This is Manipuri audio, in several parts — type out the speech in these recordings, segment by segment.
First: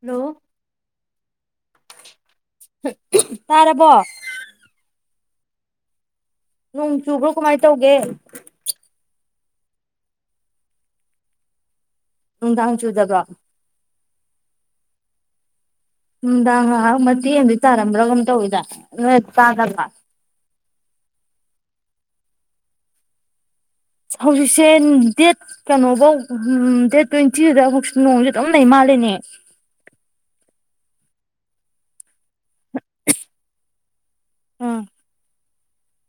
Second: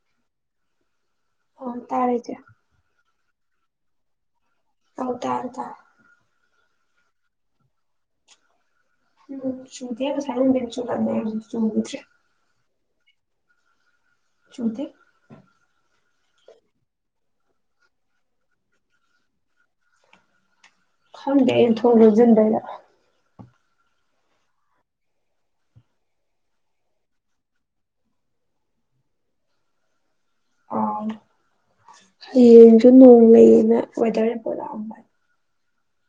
ꯍꯂꯣ ꯑꯥ ꯇꯥꯔꯦ ꯆꯦ ꯇꯥꯔꯕꯣ ꯑꯧ ꯇꯥꯔꯦ ꯇꯥꯔꯦ ꯅꯣꯡ ꯆꯨꯕ꯭ꯔꯣ ꯀꯃꯥꯏꯅ ꯇꯧꯒꯦ ꯎꯝ ꯆꯨꯗꯦ ꯉꯥꯁꯥꯏ ꯅꯨꯡꯗꯤꯟ ꯆꯨꯔꯝꯃꯦ ꯍꯧꯖꯤꯛ ꯆꯨꯒꯤꯗ꯭ꯔꯦ ꯅꯨꯡꯗꯥꯡ ꯆꯨꯗꯕ꯭ꯔ ꯆꯨ ꯗꯦ ꯅꯨꯡꯗꯥꯡ ꯉꯥꯏꯍꯛ ꯃꯇꯦꯛ ꯑꯃꯗꯤ ꯇꯥꯔꯝꯕ꯭ꯔ ꯀꯩꯅꯣꯝ ꯇꯧꯏꯗ ꯅꯣꯏ ꯇꯥꯗꯕ꯭ꯔ ꯈꯪꯗꯦ ꯑꯩꯅ ꯊꯣꯡ ꯂꯣꯟꯖꯟꯕꯩꯔ ꯍꯧꯖꯤꯛꯁꯦ ꯗꯦꯠ ꯀꯩꯅꯣꯐꯧ ꯍꯨꯝ ꯗꯦꯠ ꯇ꯭ꯋꯦꯟꯇꯤ ꯑꯗꯥꯏ ꯐꯥꯎ ꯅꯣꯡꯁ ꯑꯗꯨꯝ ꯂꯩ ꯃꯥꯂꯦꯅꯦ ꯑꯥ ꯍꯌꯦꯡꯁꯨ ꯅꯣꯡ ꯂꯩꯌꯦꯅ ꯋꯦꯗꯔ ꯔꯤꯄꯣꯔꯠ ꯑꯥ ꯂꯥꯛꯑꯝꯕ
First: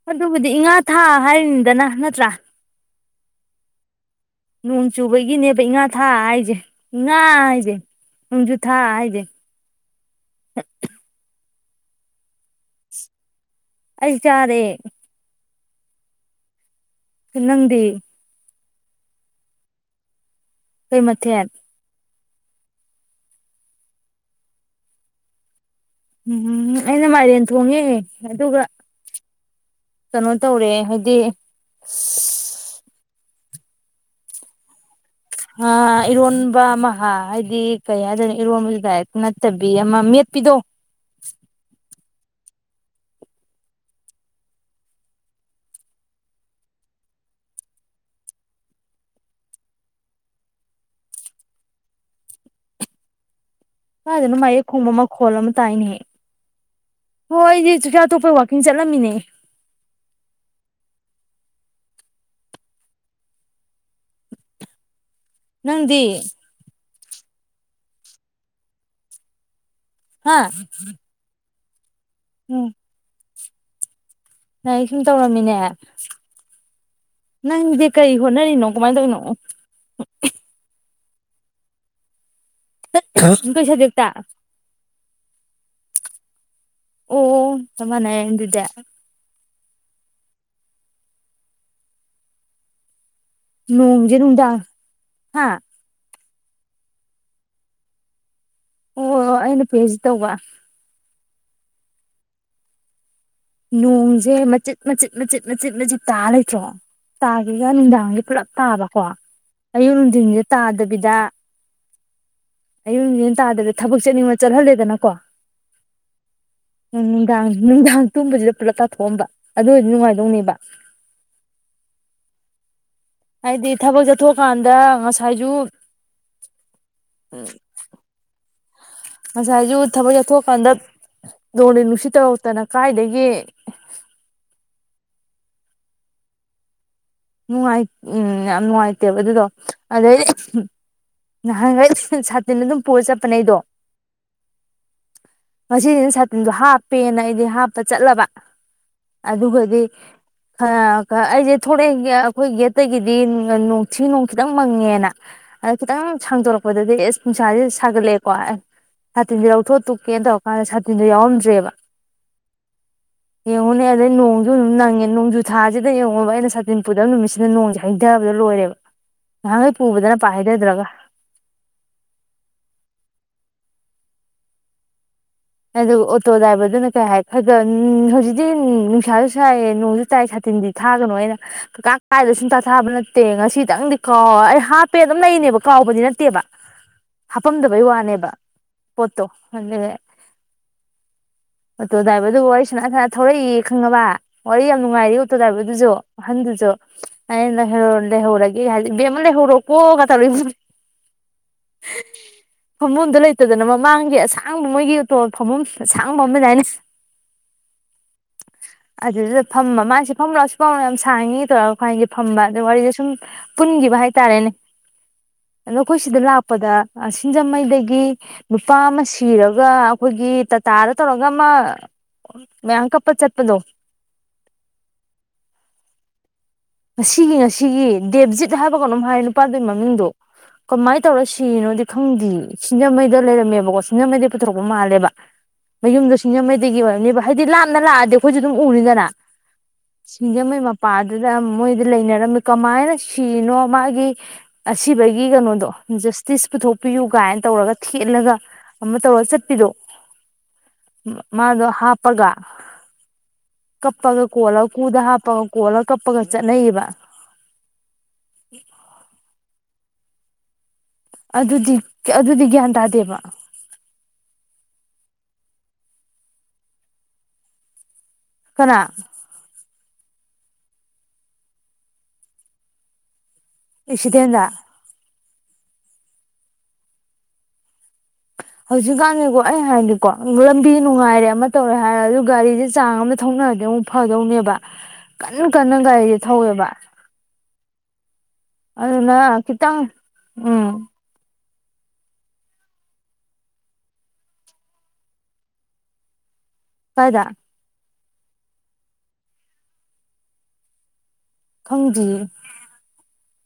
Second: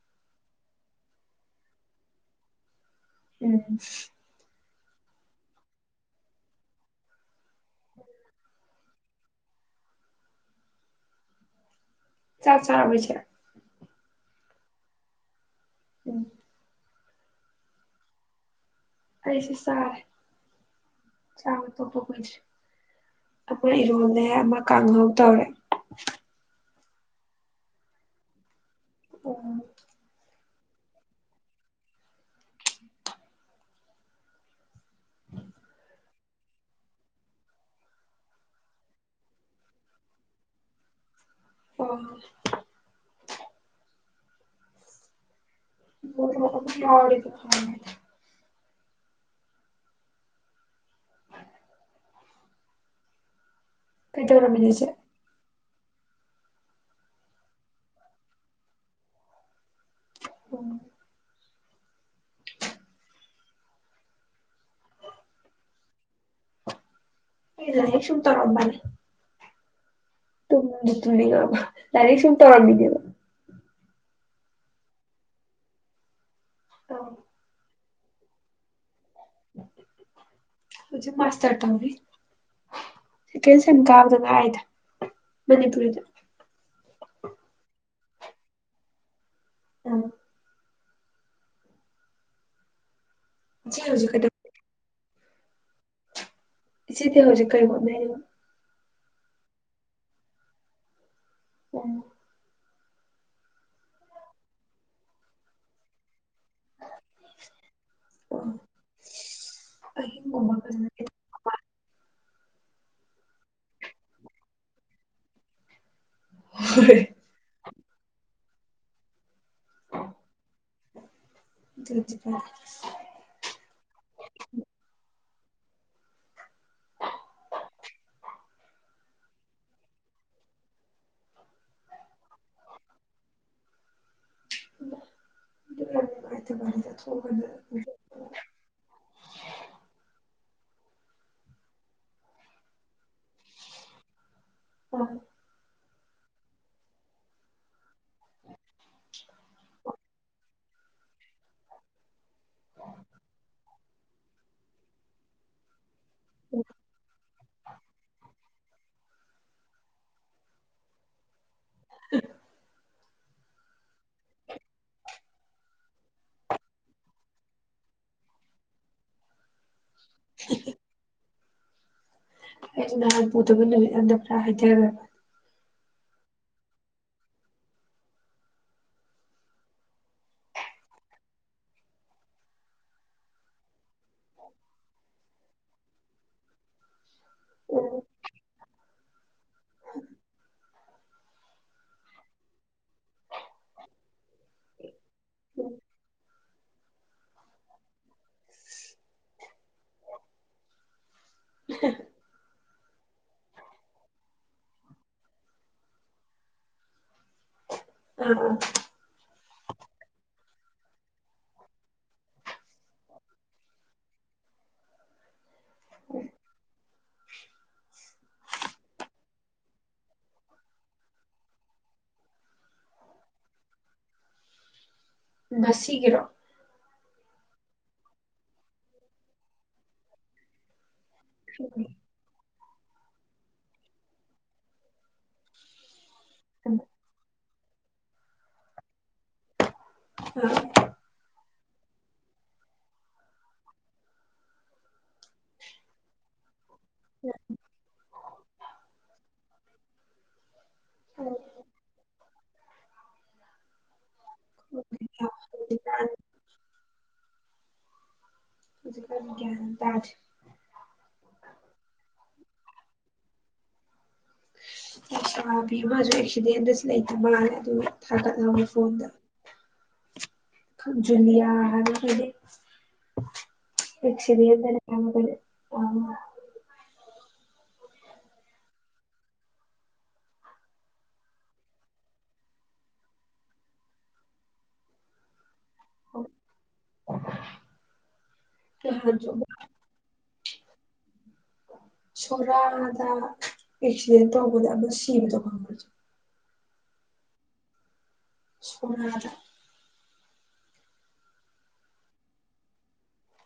ꯑꯗꯨꯕꯨꯗꯤ ꯏꯉꯥ ꯊꯥ ꯍꯥꯏꯔꯤꯅꯤꯗꯅ ꯅꯠꯇ꯭ꯔꯥ ꯎꯝ ꯅꯣꯡ ꯆꯨꯕꯒꯤꯅꯦꯕ ꯏꯥꯉꯥ ꯊꯥ ꯍꯥꯏꯁꯦ ꯏꯉꯥ ꯍꯥꯏꯁꯦ ꯅꯣꯡꯖꯨ ꯊꯥ ꯍꯥꯏꯁꯦ ꯆꯥꯛ ꯆꯥꯔꯕ ꯏꯆꯦ ꯑꯩ ꯆꯔꯦ ꯎꯝ ꯅꯪꯗꯤ ꯑꯩꯁꯨ ꯆꯥꯔꯦ ꯀꯩ ꯃꯊꯦꯟ ꯑꯩꯈꯣꯏ ꯏꯔꯣꯜꯂꯦ ꯑꯃ ꯀꯥꯡꯍꯧ ꯇꯧꯔꯦ ꯎꯝ ꯑꯩꯅ ꯃꯥꯏꯔꯦꯟ ꯊꯣꯡꯉꯦ ꯑꯗꯨꯒ ꯀꯩꯅꯣ [inaudible] ꯇꯧꯔꯦ ꯍꯥꯏꯗꯤ ꯑ ꯏꯔꯣꯟꯕ ꯑꯃ ꯍꯥꯏꯗꯤ ꯀꯩ ꯍꯥꯏꯗꯣꯏꯅꯣ ꯏꯔꯣꯟꯕ ꯕꯁꯨ ꯗꯥꯏꯔꯦꯛꯇꯤ ꯅꯠꯇꯕꯤ ꯑꯃ ꯃꯦꯠꯄꯤꯗꯣ [inaudible] [unintelligible] ꯀꯥꯏꯗꯒꯤꯅꯣ ꯀꯩꯗꯧꯔꯝꯃꯤꯅꯣ ꯃꯥꯥꯏꯌꯦꯞ ꯏꯆꯦ ꯈꯣꯡꯕ ꯃꯈꯣꯜ ꯑꯃ ꯇꯥꯏꯅꯦ ꯍꯣꯏ ꯑꯩꯗꯤ ꯆꯥꯛ ꯆꯥ ꯇꯣꯛꯄꯩ ꯋꯥꯛꯀꯤꯡ ꯆꯠꯂꯝꯃꯤꯅꯦ ꯑꯣ ꯅꯪꯗꯤ ꯑꯩ ꯂꯥꯏꯔꯤꯛ ꯁꯨꯝ ꯇꯧꯔꯝꯕꯅꯤ ꯍꯥ ꯇꯝꯁꯨ ꯇꯨꯝꯅꯤꯡꯉꯛ ꯑꯕ ꯂꯔꯤꯛ ꯁꯨꯝ ꯎꯝ ꯇꯧꯔꯝꯃꯤꯅꯦ ꯂꯥꯏꯔꯤꯛ ꯁꯨꯝ ꯇꯧꯔꯝꯃꯤꯅꯦ ꯑꯧ ꯅꯪꯗꯤ ꯀꯩ ꯍꯣꯠꯅꯔꯤꯅꯣ ꯀꯃꯥꯏ ꯇꯧꯔꯤꯅꯣ [inaudible] ꯍꯧꯖꯤꯛ ꯃꯥꯁꯇꯔ ꯇꯧꯔꯤ ꯁꯀꯦꯟ ꯀꯩ ꯁꯦꯝ ꯁꯕꯖꯦꯛꯇ ꯀꯥꯕꯗꯅ ꯉꯥꯏꯔꯤꯗ ꯃꯅꯤꯄꯨꯔꯤꯗ ꯑꯣ ꯆꯞ ꯃꯥꯟꯅꯔꯦ ꯑꯗꯨꯗꯤ ꯎꯝ ꯏꯆꯦ ꯍꯧꯖꯤꯛ ꯅꯣꯡꯖꯦ ꯀꯩꯗꯧ ꯅꯨꯡꯗꯥꯡ ꯍꯥꯥ ꯆꯦꯗꯤ ꯍꯧꯖꯤꯛ ꯀꯩ ꯍꯣꯠꯅꯔꯤꯕ ꯑꯣ ꯑꯩꯅ ꯄꯤ ꯍꯩꯏ ꯗꯤ ꯇꯧꯕ ꯎꯝ ꯅꯣꯡꯁꯦ ꯃꯆꯤꯠ ꯃꯆꯤꯠ ꯃꯆꯤꯠ ꯃꯆꯤꯠ ꯇꯥꯔ ꯂꯩ ꯅꯠꯇ꯭ꯔꯣ ꯇꯥꯒꯦꯒ ꯅꯨꯡꯗꯥꯡ ꯄꯨꯂꯞ ꯎꯝ ꯇꯥꯕꯀꯣ ꯑꯌꯨꯛ ꯅꯨꯡꯗꯤꯟꯁꯦ ꯑꯍꯤꯡꯒꯨꯝꯕ ꯐꯖꯅ ꯇꯥꯗꯕꯤꯗ ꯑꯌꯨꯛ ꯅꯨꯡꯗꯤꯟ ꯇꯥꯗꯕꯤꯗ ꯊꯕꯛ ꯆꯦꯠꯅꯤꯡꯕ ꯆꯠꯍꯜꯂꯦꯗꯅꯀꯣ ꯅꯨꯡꯗꯥꯡ ꯅꯨꯡꯗꯥꯡ ꯇꯨꯝꯕꯁꯤꯗ ꯄꯨꯂꯞ ꯇꯍꯊꯣꯛꯑꯝꯕ ꯑꯗꯨ ꯑꯣꯏꯔꯗꯤ ꯅꯨꯡꯉꯥꯏꯗꯧ ꯅꯦꯕ ꯍꯥꯏꯗꯤ ꯊꯕꯛ ꯆꯠꯊꯣꯛ ꯑꯀꯥꯟꯗ ꯉꯥꯁꯥꯏꯁꯨ ꯉꯁꯥꯏꯁꯨ ꯊꯕꯛ ꯆꯠꯊꯣꯛꯑꯀꯥꯟꯗ ꯅꯣꯡꯂꯩ ꯅꯨꯡꯁꯤꯠ ꯇꯧꯔꯛꯇꯅ ꯀꯥꯏꯗꯒꯤ [unintelligible] ꯅꯨꯡꯉꯥꯏ ꯎꯝ ꯌꯥꯝ ꯅꯨꯡꯉꯥꯏꯇꯦꯕ ꯑꯗꯨꯗꯣ ꯑꯗꯩꯗꯤ ꯅꯍꯥꯟꯒꯩ ꯁꯥꯇꯤꯟ ꯑꯗꯨꯝ ꯄꯨꯔ ꯆꯠꯄꯅꯦ ꯑꯩꯗꯣ ꯉꯁꯤꯁꯤꯅ ꯁꯥꯇꯤꯟꯗꯣ ꯍꯥꯞꯄꯦꯅ ꯑꯩꯗꯤ ꯍꯥꯞꯄ ꯆꯠꯂꯕ ꯑꯗꯨꯒꯗꯤ ꯍ ꯑꯩꯁꯦ ꯊꯣꯔꯛꯑꯦ [unintelligible] ꯑꯩꯈꯣꯏ ꯒꯦꯠꯇꯒꯤꯗꯤ [unintelligible] ꯊꯤ ꯅꯣꯡ ꯈꯤꯇꯪ ꯃꯪꯉꯦꯅ ꯑꯥ ꯈꯤꯇꯪ ꯁꯥꯡꯗꯣꯔꯛꯄꯗꯗꯤ ꯑꯁ ꯅꯨꯡꯁꯥꯥꯁꯦ ꯁꯥꯒꯠꯂꯛꯑꯦꯀꯣ ꯁꯥꯇꯤꯟꯁꯦ ꯂꯧꯊꯣꯛ ꯇꯨꯀꯦꯅ ꯇꯧꯔꯀꯥꯟꯗ ꯁꯥꯇꯤꯟꯗꯣ ꯌꯥꯎꯔꯝꯗ꯭ꯔꯦꯕ [inaudible] ꯌꯦꯡꯉꯨꯅꯦ ꯑꯗꯩ ꯅꯣꯡꯁꯨ ꯑꯗꯨꯝ ꯅꯪꯉꯦ ꯅꯣꯡꯖꯨ ꯊꯥꯁꯤꯗ ꯌꯦꯡꯉꯨꯕ ꯑꯩꯅ ꯁꯥ ꯇꯤꯟ ꯄꯨꯗꯕ ꯅꯨꯃꯤꯠꯁꯤꯗ ꯅꯣꯡꯁꯦ ꯍꯩꯗꯕꯗ ꯂꯣꯏꯔꯦꯕ ꯅꯍꯥꯟꯈꯩ ꯄꯨꯕꯗꯅ ꯄꯥꯛ ꯍꯩꯗꯗ꯭ꯔꯒ ꯑꯩꯁꯨ ꯅꯍꯥꯟ ꯄꯨꯗꯕ ꯅꯨꯃꯤꯠ ꯍꯟꯗ ꯄꯨꯔꯥ ꯍꯩꯗꯒ꯭ꯔꯕ ꯑꯗꯨ ꯑꯣꯇꯣ ꯗ꯭ꯔꯥꯏꯚꯔꯗꯨꯅ ꯀꯩ ꯍꯥꯏ ꯈꯔꯒ ꯍꯧꯖꯤꯛꯇꯤ ꯅꯨꯡꯁꯥꯁꯨ ꯁꯥꯏꯌꯦ ꯅꯣꯡꯁꯨ ꯆꯥꯏ ꯁꯥꯇꯤꯟꯗꯤ ꯊꯥꯒꯅꯨ ꯑꯩꯅ ꯀꯀꯥ ꯀꯥꯏꯗ ꯁꯨꯛ ꯊꯥꯕ ꯅꯠꯇꯦ ꯉꯁꯤꯇꯪꯗꯤ ꯀꯥꯎ ꯑꯩ ꯍꯥꯞꯄꯦ ꯑꯗꯨꯝ ꯂꯩꯅꯦꯕ ꯀꯥꯎꯕꯗꯤ ꯅꯠꯇꯦꯕ ꯍꯥꯞꯄꯝꯗꯕꯩ ꯋꯥꯅꯦꯕ ꯄꯣꯠꯇꯣ ꯑꯗꯨꯒ ꯑꯣꯇꯣ ꯗ꯭ꯔꯥꯏꯚꯔꯗꯨꯒ ꯋꯥꯔꯤ ꯁꯥꯟꯅ ꯁꯥꯟꯅ ꯊꯧꯔꯛꯏꯑ ꯈꯪꯉꯕ꯭ꯔꯥ ꯋꯥꯔꯤ ꯌꯥꯝ ꯅꯨꯡꯉꯥꯏꯔꯤ ꯑꯣꯇꯣ ꯗ꯭ꯔꯥꯏꯚꯔꯗꯨꯁꯨ ꯑꯍꯟꯗꯨꯁꯨ ꯑꯩꯅ ꯂꯩꯍꯧ ꯂꯩꯍꯧꯔꯒꯦ ꯍꯥꯏꯗꯤ ꯕꯦꯝ ꯑꯃ ꯂꯩꯍꯧꯔꯣꯀꯣ ꯒ ꯇꯧꯔꯛꯏ ꯄꯣꯠꯅꯤ ꯐꯝꯕꯝꯗꯣ ꯂꯩꯇꯗꯅ ꯃꯃꯥꯡꯒꯤ ꯑꯁꯥꯡꯗꯨ ꯃꯣꯏꯒꯤ ꯇꯣꯜ ꯐꯝꯚꯝ ꯑꯁꯥꯡꯕ ꯑꯃ ꯂꯩꯗꯥꯏꯅꯦ [unintelligible] ꯑꯗꯨꯗꯨꯗ ꯐꯝꯕ ꯃꯥꯁꯦ ꯐꯝꯝꯣ ꯁꯤ ꯐꯝꯃꯣ ꯂꯥꯎ ꯌꯥꯝ ꯁꯥꯡꯉꯤ ꯇꯧꯔꯒ ꯑꯈꯩꯏ ꯏꯕꯥꯅꯤꯁꯦ ꯐꯝꯕ ꯑꯗꯨꯒ ꯋꯥꯔꯤꯁꯦ ꯁꯨꯝ ꯄꯨꯟꯈꯤꯕ ꯍꯥꯏꯇꯥꯔꯦꯅꯦ ꯑꯗꯣ ꯑꯩꯈꯣꯏ ꯁꯤꯗ ꯂꯥꯛꯄꯗ ꯑ ꯁꯤꯡꯖꯃꯩꯗꯒꯤ ꯅꯨꯄꯥ ꯑꯃ ꯁꯤꯔꯒ ꯑꯩꯈꯣꯏꯒꯤ ꯇꯥꯇꯥꯗ ꯇꯧꯔꯒ ꯑꯃ ꯃꯌꯥꯝ ꯀꯞꯄ ꯆꯠꯄꯗꯣ ꯉꯁꯤꯒꯤꯔꯣ ꯉꯁꯤꯒꯤ ꯉꯁꯤꯒꯤ ꯗꯦꯕꯖꯤꯠ ꯍꯥꯏꯕ꯭ ꯀꯩꯅꯣꯝ ꯍꯥꯏ ꯅꯨꯄꯥꯗꯨꯒꯤ ꯃꯃꯤꯡꯗꯨꯣ ꯀꯃꯥꯏ ꯇꯧꯔ ꯁꯤꯔꯤꯅꯣꯗꯤ ꯈꯪꯗꯤꯌꯦ ꯁꯤꯡꯖꯃꯩꯗ ꯂꯩꯔꯝꯃꯦꯕꯀꯣ ꯁꯤꯡꯖꯃꯩꯗꯩ ꯄꯨꯊꯣꯔꯛꯄ ꯃꯥꯜꯂꯦꯕ ꯃꯌꯨꯝꯗꯣ ꯁꯤꯡꯖꯃꯩꯗꯒꯤ ꯑꯣꯏꯔꯝꯅꯤꯕ ꯍꯥꯏꯗꯤ ꯂꯥꯞꯅ ꯂꯥꯛꯑꯗꯤ ꯑꯩꯈꯣꯏꯁꯨ ꯑꯗꯨꯝ ꯎꯅꯤꯗꯅ ꯁꯤꯖꯥꯡꯃꯩ ꯃꯄꯥꯥ ꯑꯗꯨꯗ ꯑꯝ ꯃꯣꯏꯗꯤ ꯂꯩꯅꯔꯝꯃꯤ ꯀꯃꯥꯏꯅ ꯁꯤꯔꯤꯅꯣ ꯃꯥꯒꯤ ꯑꯁꯤꯕꯒꯤ ꯀꯩꯅꯣꯗꯣ ꯖꯁꯇꯤꯁ ꯄꯨꯊꯣꯛꯄꯤꯌꯨ ꯀꯥꯏꯅ ꯇꯧꯔꯒ ꯊꯦꯠꯂꯒ ꯑꯃ ꯇꯧꯔ ꯑꯃ ꯆꯠꯄꯤꯗꯣ ꯃꯥꯗꯨ ꯍꯥꯞ ꯄꯒ ꯀꯞ ꯄꯒ ꯀꯣꯂ ꯀꯨꯗꯥ ꯍꯥꯄꯒ ꯀꯣꯂ ꯀꯞꯄꯒ ꯀꯞꯄꯒ ꯂꯩꯕ ꯍꯨꯖꯤꯛꯀꯥꯟ ꯒ꯭ꯌꯥꯟ ꯇꯥꯗ꯭ꯔꯦ ꯑꯗꯨꯗꯤ ꯑꯗꯨꯗꯤ ꯒ꯭ꯌꯥꯟ ꯇꯥꯗꯦꯕ ꯂꯩꯁꯥꯕꯤ ꯑꯃꯁꯨ ꯑꯦꯛꯁꯤꯗꯦꯟꯗ ꯂꯩꯇ ꯃꯥꯜꯂꯦ ꯑꯗꯨꯒ ꯊꯥꯒꯠꯍꯧꯋꯦ ꯀꯅꯥ ꯐꯣꯟꯗ ꯈꯪ ꯖꯨꯜꯂꯤꯌꯥ ꯍꯥꯏꯕ꯭ꯔꯥ ꯀꯩꯅꯣ ꯑꯦꯛꯁꯤꯗꯦꯟꯗ ꯑꯦꯛꯁꯤꯗꯦꯟ ꯗꯅꯦ ꯍꯥꯏꯕ꯭ꯔꯥ ꯀꯩꯅꯣ ꯑꯣ ꯍꯧꯖꯤꯛꯀꯥꯟꯗꯤꯀꯣ ꯑꯩ ꯍꯥꯏꯗꯤꯀꯣ ꯂꯝꯕꯤ ꯅꯨꯡꯉꯥꯏꯔꯦ ꯑꯃ ꯇꯧꯔꯦ ꯍꯥꯏꯔꯁꯨ ꯒꯥꯔꯤꯁꯦ ꯆꯥꯡ ꯑꯃꯗ ꯊꯧꯅꯔꯗꯤ ꯑꯃꯨꯛ ꯐꯗꯧꯅꯦꯕ ꯀꯟꯅ ꯑꯗꯨꯒ ꯅꯪ ꯒꯥꯔꯤꯁꯦ ꯊꯧꯔꯕ ꯑꯗꯨꯅ ꯅꯍꯥꯟꯁꯨ ꯑꯃ ꯈꯤꯇꯪ ꯎꯝ ꯁꯦꯔꯗ ꯑꯦꯁꯤꯗꯦꯟꯠ ꯇꯧꯕꯗ ꯑꯃꯥ ꯁꯤꯕꯗꯣ ꯈꯪꯕꯔ ꯏꯆꯦ ꯀꯥꯏꯗ ꯁꯨꯃ꯭ꯔꯗ ꯈꯪꯗꯤꯌꯦ [inaudible]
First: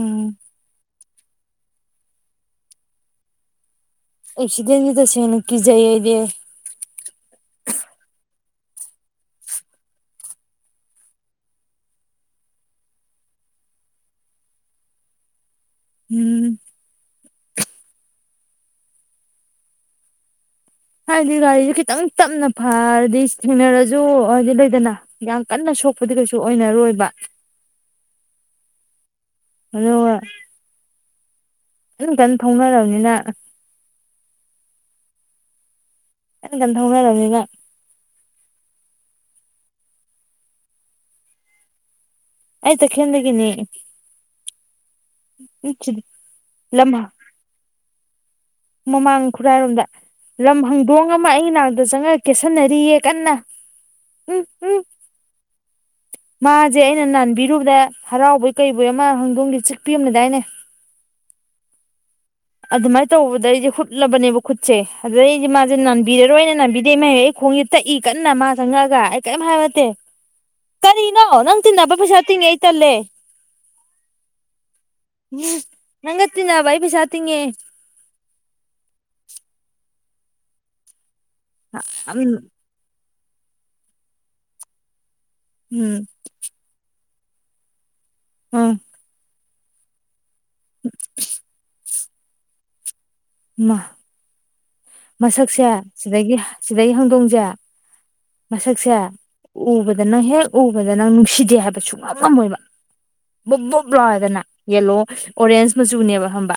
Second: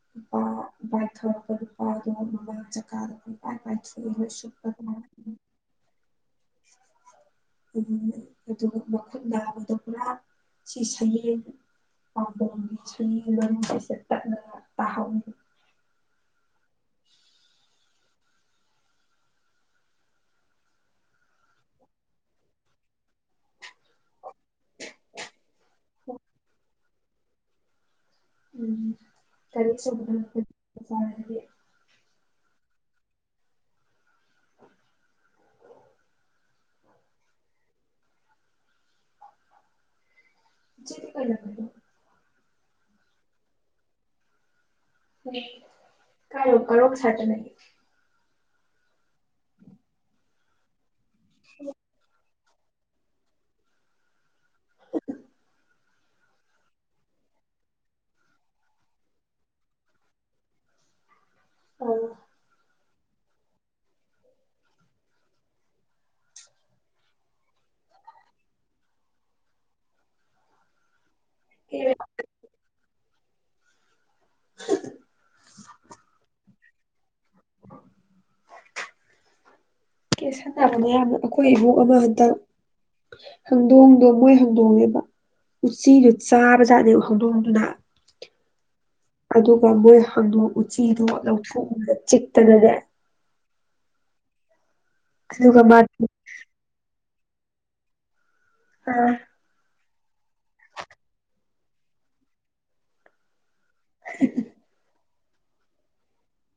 ꯎꯝ ꯕꯥ ꯕꯥꯏꯄ ꯊꯧꯔꯛꯄ ꯅꯨꯄꯥꯗꯣ ꯃꯃꯥꯡ ꯆꯀꯥꯗ ꯄꯨꯄꯥꯏ ꯄꯥꯏꯊꯣꯛ ꯑꯦꯛꯁꯤꯗꯦꯟꯗꯤ ꯇꯁꯦꯡꯅ ꯀꯤꯖꯩꯌꯦ ꯑꯩꯗꯤ ꯎꯝ ꯎꯝ ꯑꯗꯨꯒ ꯃꯈꯨꯟ ꯅꯃꯗꯣ ꯄꯨꯔꯥ ꯁꯤ ꯁꯌꯦꯡ ꯄꯥꯝꯕꯣꯝꯒꯤ ꯁꯌꯦꯡ ꯂꯣꯏꯅꯕꯁꯦ ꯇꯠꯂꯒ ꯇꯥꯍꯧꯔꯤ ꯎꯝ ꯍꯥꯏꯗꯤ ꯒꯥꯔꯤꯁꯦ ꯈꯤꯇꯪ ꯇꯞꯅ ꯐꯔꯗꯤ ꯊꯦꯡꯅꯔꯁꯨ ꯍꯥꯏꯗꯤ ꯂꯩꯗꯅ ꯌꯥꯝ ꯀꯟꯅ ꯁꯣꯛꯄꯗꯤ ꯀꯩꯁꯨ ꯑꯣꯏꯅꯔꯣꯏꯕ [inaudible] ꯑꯗꯨꯒ [unintelligible] ꯀꯟ ꯀꯟ ꯊꯧꯅꯔꯝꯅꯤꯅ ꯑꯩꯅ ꯀꯟ ꯊꯧꯅꯔꯕꯅꯤꯅ ꯏꯆꯦꯗꯤ ꯀꯩ ꯂꯝꯗꯣꯏꯅꯣ ꯑꯩ ꯇꯈꯦꯟꯗꯒꯤꯅꯦ ꯑꯩꯗꯤ- [inaudible] ꯃꯃꯥꯡ ꯈꯨꯔꯥꯏꯔꯣꯝꯗ ꯂꯝ ꯍꯪ ꯂꯣꯡ ꯑꯃ ꯑꯩꯩ ꯅꯥꯔꯗ ꯆꯪꯉꯦ ꯀꯦꯁꯟꯅꯔꯤꯌꯦ ꯀꯟꯅ ꯎꯝ ꯎꯝ ꯃꯥꯖꯦ ꯑꯩꯅ ꯅꯥꯟꯕꯤꯔꯨꯕꯗꯩ ꯍꯔꯥꯎꯕꯣꯏ ꯀꯩꯕꯣꯏ ꯑꯃ ꯍꯪꯗꯣꯡꯒꯤ ꯆꯤꯛꯄꯤ ꯑꯝ ꯂꯩꯗꯥꯏꯅꯦ ꯑꯥ ꯑꯗꯨꯃꯥꯏ ꯇꯧꯋꯥꯠ ꯗꯩꯗꯤ ꯍꯨꯠꯂꯕꯅꯦꯕ ꯈꯨꯠꯁꯦ ꯑꯗꯨꯗꯩꯗꯤ ꯃꯥꯁꯦ ꯅꯥꯟꯕꯤꯔꯔꯣꯏꯅ ꯅꯥꯟꯕꯤꯗꯦ ꯃ ꯑꯩ ꯈꯣꯡꯁꯤꯗ ꯇꯛꯏ ꯀꯟꯅ ꯃꯥ ꯆꯪꯉꯛꯑꯒ ꯑꯩ ꯀꯦꯝ ꯍꯥꯏꯕ ꯅꯠꯇꯦ ꯀꯔꯤ- ꯅꯣ ꯅꯪ ꯇꯤꯟꯅꯥꯕ ꯄꯩꯁꯥ ꯇꯤꯡꯉꯦ ꯑꯩ ꯇꯟꯂꯦ ꯅꯪꯒ ꯇꯤꯟꯅꯕ ꯄꯩꯁꯥ ꯇꯤꯡꯉꯦ [inaudible] ꯀꯦꯁꯟꯅꯕꯅ ꯌꯥꯔꯣꯏ ꯑꯩꯈꯣꯏ ꯏꯕꯨꯡ ꯑꯃ ꯎꯝ ꯍꯟꯇꯛ ꯍꯪꯗꯣꯡꯗꯣ ꯃꯣꯏ ꯍꯥꯡꯗꯣꯡꯅꯦꯕ ꯎꯝ ꯎꯆꯤꯗꯣ ꯆꯥꯕꯖꯥꯅꯦꯕ [unintelligible] ꯎꯝ ꯑꯗꯨꯒ ꯃꯣꯏ ꯍꯪꯗꯣꯡ ꯎꯆꯤꯗꯨ ꯂꯧꯊꯣꯛꯎꯕ ꯆꯤꯛꯇꯅꯅꯦ ꯃꯥ ꯑꯗꯨꯒ ꯃꯁꯛꯁꯦ ꯃꯥ ꯁꯤꯗꯒꯤ ꯁꯤꯗꯒꯤ ꯍꯧꯗꯣꯡ ꯌꯥ ꯃꯁꯛꯁꯦ ꯎꯕꯗ ꯑꯗ ꯅꯪ ꯍꯦꯛ ꯎꯕꯗ ꯅꯪ ꯅꯨꯡꯁꯤꯗꯦ ꯍꯥꯏꯕ ꯁꯨꯡ ꯉꯝꯂꯝꯝꯃꯣꯏꯕ ꯕꯨꯛ ꯕꯨꯛ ꯂꯥꯎꯋꯦꯗꯅ ꯌꯦꯂꯣ ꯑꯣꯔꯦꯟꯖ ꯃꯆꯨꯅꯦꯕ ꯈꯪꯕ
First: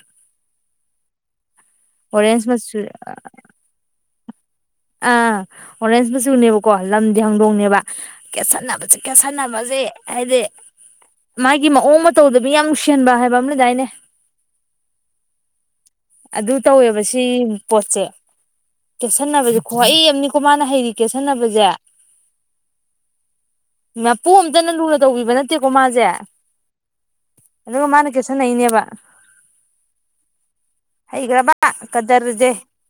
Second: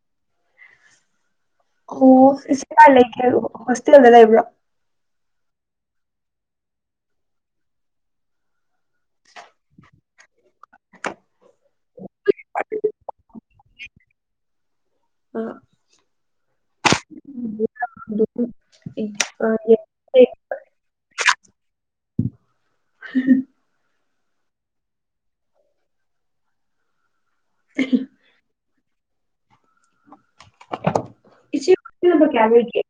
ꯑꯣ ꯏ ꯀꯥꯏ ꯂꯩꯒꯦ ꯍꯥꯢꯔꯛ ꯑꯣꯕꯥ ꯍꯣꯁꯇꯦꯜꯗ ꯂꯩꯕ꯭ꯔꯣ ꯑ ꯑꯣꯔꯦꯟꯖ ꯃꯆꯨꯅꯦꯕꯀꯣ ꯂꯝꯗꯤ ꯍꯧꯥꯡꯗꯣꯡꯅꯦꯕ ꯀꯦꯁꯟꯅꯕꯁꯤ ꯀꯦꯠꯁꯟꯅꯕꯁꯤ ꯍꯥꯏꯗꯤ ꯃꯥꯒꯤ ꯃꯑꯣꯡ ꯃꯇꯧꯗꯕꯤ ꯌꯥꯝ ꯅꯨꯡꯁꯤꯟꯕ ꯍꯥꯏꯕ ꯑꯃꯗꯥꯏꯅꯦ ꯑꯗꯨ ꯇꯧꯋꯦꯕ ꯁꯤ ꯄꯣꯠꯁꯦ ꯀꯦꯠꯁꯟꯅꯕꯁꯦ ꯈꯨꯍꯩ ꯑꯃꯅꯤꯅꯤꯀꯣ ꯃꯥꯅ ꯍꯩꯔꯤ ꯀꯦꯠꯁꯟꯅꯕꯁꯦ ꯃꯄꯨ ꯑꯝꯇꯅ ꯂꯨꯅ ꯇꯧꯕꯤꯕ ꯅꯠꯇꯦꯀꯣ ꯃꯥꯁꯦ ꯑꯗꯨꯒ ꯃꯥꯅ ꯀꯦꯁꯟꯅꯩꯅꯦꯕ ꯍꯩꯒ꯭ꯔꯕ ꯏꯆꯦ ꯍꯣꯁꯇꯦꯜ ꯅꯝꯕꯔ ꯀꯌꯥ ꯀꯗꯔꯗꯤ ꯂꯩꯒꯦ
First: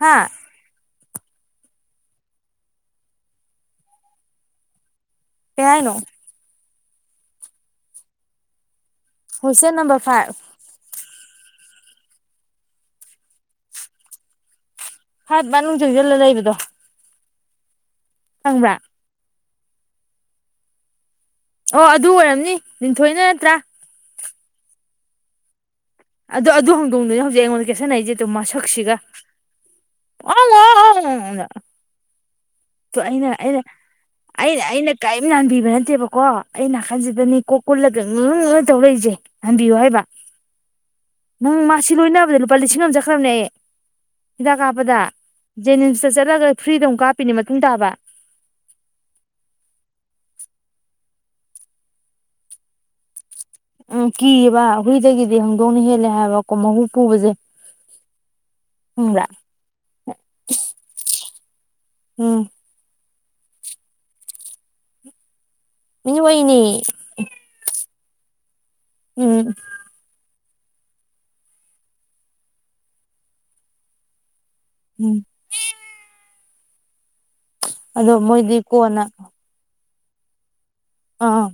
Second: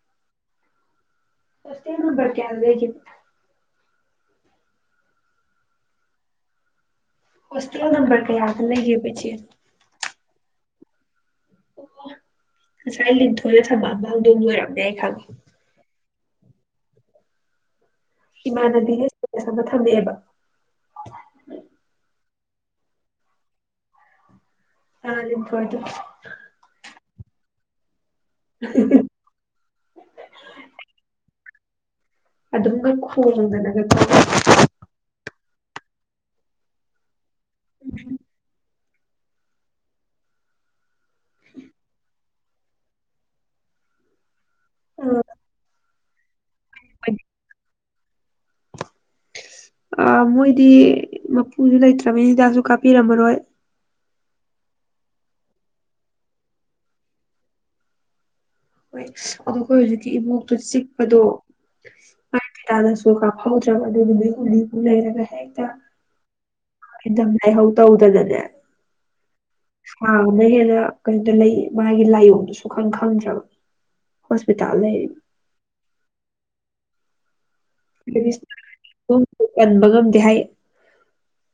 ꯍꯥ ꯍꯣꯁꯇꯦꯜ ꯅꯝꯕ꯭ꯔ ꯀꯌꯥꯗ ꯂꯩꯒꯦ ꯀꯩ ꯍꯥꯏꯅꯣ ꯍꯣꯁꯇꯦꯜ ꯅꯝꯕꯔ ꯀꯥꯌꯥꯗ ꯂꯩ ꯍꯣꯁꯇꯦꯜ ꯅꯝꯕꯔ ꯐꯥꯏꯚ ꯑꯣ ꯉꯁꯥꯏ ꯂꯤꯟꯊꯣꯏꯅ ꯊꯝꯃꯛꯑꯝꯕ ꯍꯧꯗꯣꯡ ꯄꯣꯏꯔ ꯍꯥꯠ ꯃꯅꯨꯡꯖꯨꯖꯨ ꯂꯩ ꯏꯕꯗꯣ ꯏꯃꯥꯟꯅꯕꯤꯒ ꯑꯁꯣꯝꯗ ꯊꯝꯃꯛ ꯑꯦꯕ ꯑꯣ ꯑꯗꯨ ꯑꯣꯏꯔꯝꯅꯤ ꯅꯤꯡꯊꯣꯏꯅ ꯅꯠꯇ꯭ꯔꯥ ꯑ ꯂꯤꯟꯊꯣꯏ ꯗꯣ ꯅ ꯍꯧꯖꯤꯛ ꯑꯩꯉꯣꯟꯗ ꯀꯩꯁꯟꯅꯩꯁꯦ ꯃꯁꯛꯁꯤꯒ ꯑꯎꯑꯎꯎꯎ ꯑꯅ ꯑꯗꯨꯝꯒ ꯈꯣꯡꯗꯅꯒ ꯇꯧ ꯑꯩꯅ ꯑꯩꯅ ꯀꯔꯤꯝ ꯂꯥꯟꯕꯤꯕ ꯅꯠꯇꯦꯕꯀꯣ ꯑꯩ ꯅꯥꯀꯟꯁꯤꯗꯅꯤ ꯀꯣ ꯀꯨꯟꯂꯒ ꯉꯨ ꯉꯨꯉꯨ ꯇꯧꯔꯛꯏꯁꯦ ꯅꯟꯕꯤꯌꯨ ꯍꯥꯏꯕ ꯅꯪ ꯃꯥꯁꯤ ꯂꯣꯏꯅꯕꯗ ꯂꯨꯄꯥ ꯂꯤꯁꯤꯡ ꯑꯃ ꯆꯠꯈ꯭ꯔꯕꯅꯦ ꯍꯤꯗꯥꯛ ꯀꯥꯞꯄꯗ ꯖꯦꯅꯤꯝꯁ ꯆꯠꯂꯒ ꯐ꯭ꯔꯤꯗ ꯑꯃꯨꯛ ꯀꯞꯄꯤꯅꯤ ꯃꯇꯨꯡ ꯇꯥꯕ ꯑ ꯃꯣꯏꯗꯤ ꯃꯄꯨꯖꯨ ꯂꯩꯇ꯭ꯔꯃꯤꯅ ꯍꯤꯗꯥꯛꯁꯨ ꯀꯥꯞꯄꯤꯔꯝꯃꯔꯣꯏ ꯎꯝ ꯀꯤꯌꯦꯕ ꯍꯨꯏꯗꯒꯤꯗꯤ ꯍꯪꯗꯣꯡꯅ ꯍꯦꯜꯂꯦ ꯍꯥꯏꯕꯀꯣ ꯃꯍꯨ ꯄꯨꯕꯁꯦ ꯍꯣꯏ ꯈꯪꯕ꯭ꯔꯥ ꯑꯗꯣ ꯑꯩꯈꯣꯏ ꯍꯧꯖꯤꯛꯀꯤ ꯏꯃꯣꯛꯇꯣ ꯆꯤꯛꯄꯗꯣ ꯎꯝ ꯃꯥꯦ ꯇꯥꯗ [unintelligible] ꯀꯥꯞꯐꯧꯗꯔꯕ ꯑꯗꯣ ꯅꯨꯃꯤꯠ ꯍꯨꯝꯅꯤꯃꯨꯛ ꯂꯩꯔꯒ ꯍꯦꯛ ꯃꯤꯑꯣꯏꯅꯤ ꯂꯥꯏꯍꯧ ꯇꯧꯗꯅꯅꯦ ꯎꯝ ꯁꯥꯡꯕꯅ ꯍꯦꯟꯅ ꯀꯔꯤ ꯂꯩ ꯃꯥꯒꯤ ꯂꯥꯏꯑꯣꯡꯗꯨꯁꯨ ꯈꯪ ꯈꯪꯗ꯭ꯔꯕ ꯍꯣꯁꯄꯤꯇꯥꯜ ꯂꯩ ꯎꯝ ꯑꯗꯣ ꯃꯣꯏꯗꯤ ꯀꯣꯟꯅ ꯒꯝꯗꯤ ꯍꯥꯏ [unintelligible] ꯑꯥ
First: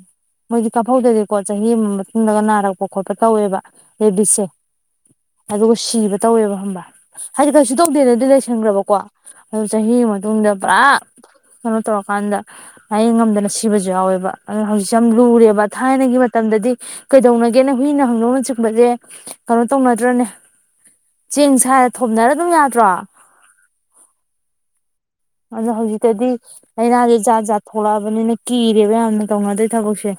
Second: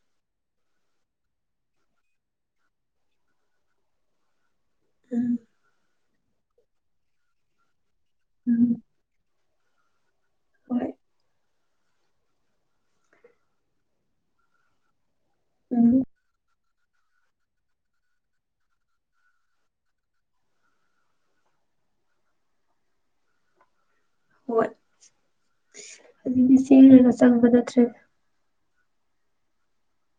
ꯃꯣꯏꯗꯤ ꯀꯥꯞꯍꯧꯗꯗꯤꯀꯣ ꯆꯍꯤ ꯑꯃ ꯃꯇꯨꯡꯗꯒ ꯅꯥꯔꯛꯄ ꯈꯣꯠꯄ ꯇꯧꯋꯦꯕ ꯔꯦꯕꯤꯁꯁꯦ ꯎꯝ ꯑꯗꯨꯒ ꯁꯤꯕ ꯇꯧꯋꯦꯕ ꯈꯪꯕ ꯍꯥꯏꯗꯤ ꯀꯩꯁꯨ ꯇꯧꯗꯦꯗꯗꯤ ꯎꯝ ꯂꯩꯁꯟꯒꯔꯥꯕꯀꯣ ꯑꯗꯨꯒ ꯆꯍꯤ ꯑꯃ [unintelligible] ꯇꯨꯡꯗꯕꯥ ꯍꯣꯏ ꯀꯩꯅꯣ ꯇꯧꯔꯀꯥꯟꯗ ꯂꯌꯦꯡꯕ ꯉꯝꯗꯅ ꯁꯤꯕꯖꯨ ꯌꯥꯎꯋꯦꯕ ꯑ ꯍꯧꯖꯤꯛ ꯁꯦ ꯌꯥꯝ ꯂꯨꯏ ꯂꯨꯔꯦꯕ ꯎꯝ ꯊꯥꯏꯅꯒꯤ ꯃꯇꯝꯗꯗꯤ ꯀꯩꯗꯧꯅꯒꯦꯅꯦ ꯍꯨꯏꯅ ꯍꯧꯗꯣꯡꯅ ꯆꯤꯛꯄꯖꯦ ꯀꯩꯅꯣ ꯇꯧꯅꯗ꯭ꯔꯅꯦ ꯆꯦꯡ ꯁꯥꯏꯔ ꯊꯣꯝꯅꯔ ꯑꯗꯨꯝ ꯌꯥꯗ꯭ꯔꯣ ꯍꯣꯏ ꯑꯗꯣ ꯍꯧꯖꯤꯛꯇꯗꯤ ꯑꯗꯨꯗꯤ ꯆꯦꯜꯂꯒ ꯂꯥꯏꯅꯥꯁꯦ ꯖꯥꯠ ꯆꯪꯕ ꯖꯥꯠ ꯅꯠꯇ꯭ꯔꯦ ꯊꯣꯛꯂꯛꯑꯕꯅꯤꯅ ꯀꯤ ꯌꯥꯝꯅ ꯇꯧꯅꯣꯏ ꯊꯕꯛꯁꯦ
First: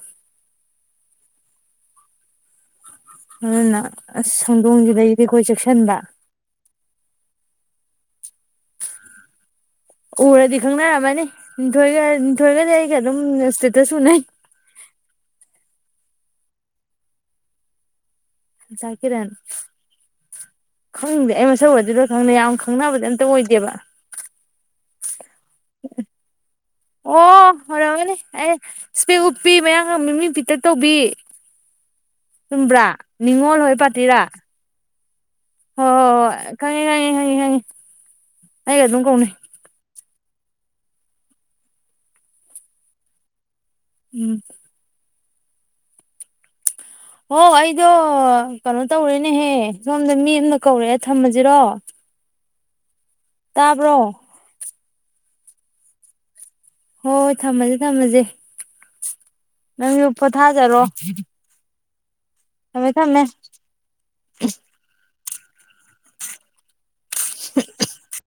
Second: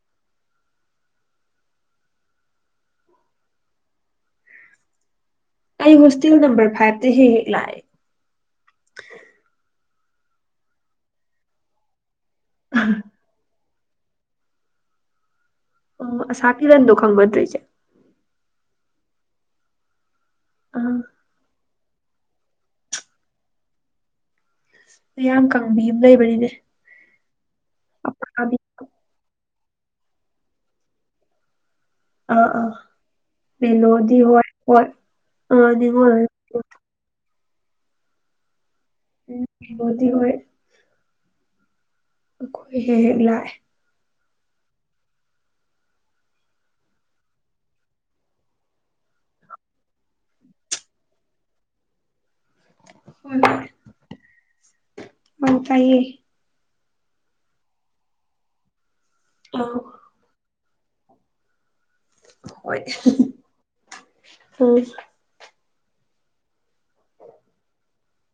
ꯑꯗꯨꯅ ꯑꯁ ꯍꯧꯗꯣꯡꯖꯤꯗꯩ ꯑꯩ ꯍꯣꯁꯇꯦꯜ ꯅꯝꯕꯝꯕꯔ ꯐꯥꯞ ꯇ ꯍꯦꯛ ꯍꯦꯛ ꯂꯛꯑꯦ ꯎꯔꯗꯤ ꯈꯪꯅꯔꯝꯃꯅꯤ ꯂꯤꯟꯊꯣꯏꯒ ꯊꯣꯏꯔꯒꯗꯤ ꯑꯩꯒ ꯑꯗꯨꯝ ꯁꯇꯦ ꯇꯁꯨꯁꯨ ꯅ [unintelligible] ꯎꯝ ꯑꯁꯥꯀꯤꯔꯟꯗꯣ ꯈꯪꯕ ꯅꯠꯇ꯭ꯔꯣ ꯆꯦ ꯑꯁꯥꯀꯤꯔꯟ ꯑꯥ ꯈꯪꯗꯦ ꯑꯗꯨ ꯑꯣꯏꯗꯣꯏꯔ ꯈꯪꯗꯦ ꯌꯥꯝ ꯈꯪꯅꯕꯗꯤ ꯑꯝꯇ ꯑꯣꯏꯗꯦꯕ ꯃꯌꯥꯝ ꯀꯪꯕꯤ ꯑꯃ ꯂꯩꯕꯅꯤꯅꯦ ꯑꯣ ꯍꯔꯃꯅꯤ ꯑꯩ ꯑꯄꯥꯕꯤ ꯏꯁꯄꯦꯛ ꯅꯨꯄꯤ ꯃꯌꯥꯡ ꯀꯪꯕꯤ ꯃꯤ ꯄꯤꯠꯇ ꯇꯧꯕꯤ ꯑꯥ ꯑꯥ ꯆꯨꯝꯕ꯭ꯔꯥ ꯅꯤꯡꯉꯣꯜ ꯍꯣꯏ ꯃꯦꯂꯣꯗꯤ ꯄꯥꯇꯤꯔꯥ ꯍꯣꯏ ꯍꯣꯏ ꯑꯥ ꯍꯣ ꯍꯣ ꯅꯤꯉꯣꯜ ꯍꯣꯏ ꯈꯪꯉꯦ ꯈꯪꯉꯦ ꯈꯪꯉꯦ ꯈꯪꯉꯦ ꯑꯩꯒ ꯑꯗꯨꯝ ꯀꯧꯅꯩ ꯗꯤ ꯑꯣꯏ ꯑꯩꯈꯣꯏ ꯍꯦꯛ ꯍꯦꯛ ꯂꯥꯛꯑꯦ ꯎꯝ ꯍꯣ ꯑꯩꯗꯣ ꯀꯩꯅꯣ ꯇꯧꯔꯦꯅꯦꯍꯦ ꯁꯣꯝꯗ ꯃꯤ ꯑꯝꯅ ꯀꯧꯔꯛꯑꯦ ꯊꯝꯃꯖꯤꯔꯣ ꯇꯥꯕ꯭ꯔꯣ ꯎꯝ ꯇꯥꯏꯌꯦ ꯍꯣꯍꯣꯏ ꯊꯝꯃꯖꯦ ꯊꯝꯃꯖꯦ ꯑꯥ ꯅꯪꯖꯨ ꯄꯣꯊꯥ ꯖꯔꯣ ꯍꯣꯏ ꯊꯝꯃꯦ ꯊꯝꯃꯦ ꯎꯝ [unintelligible]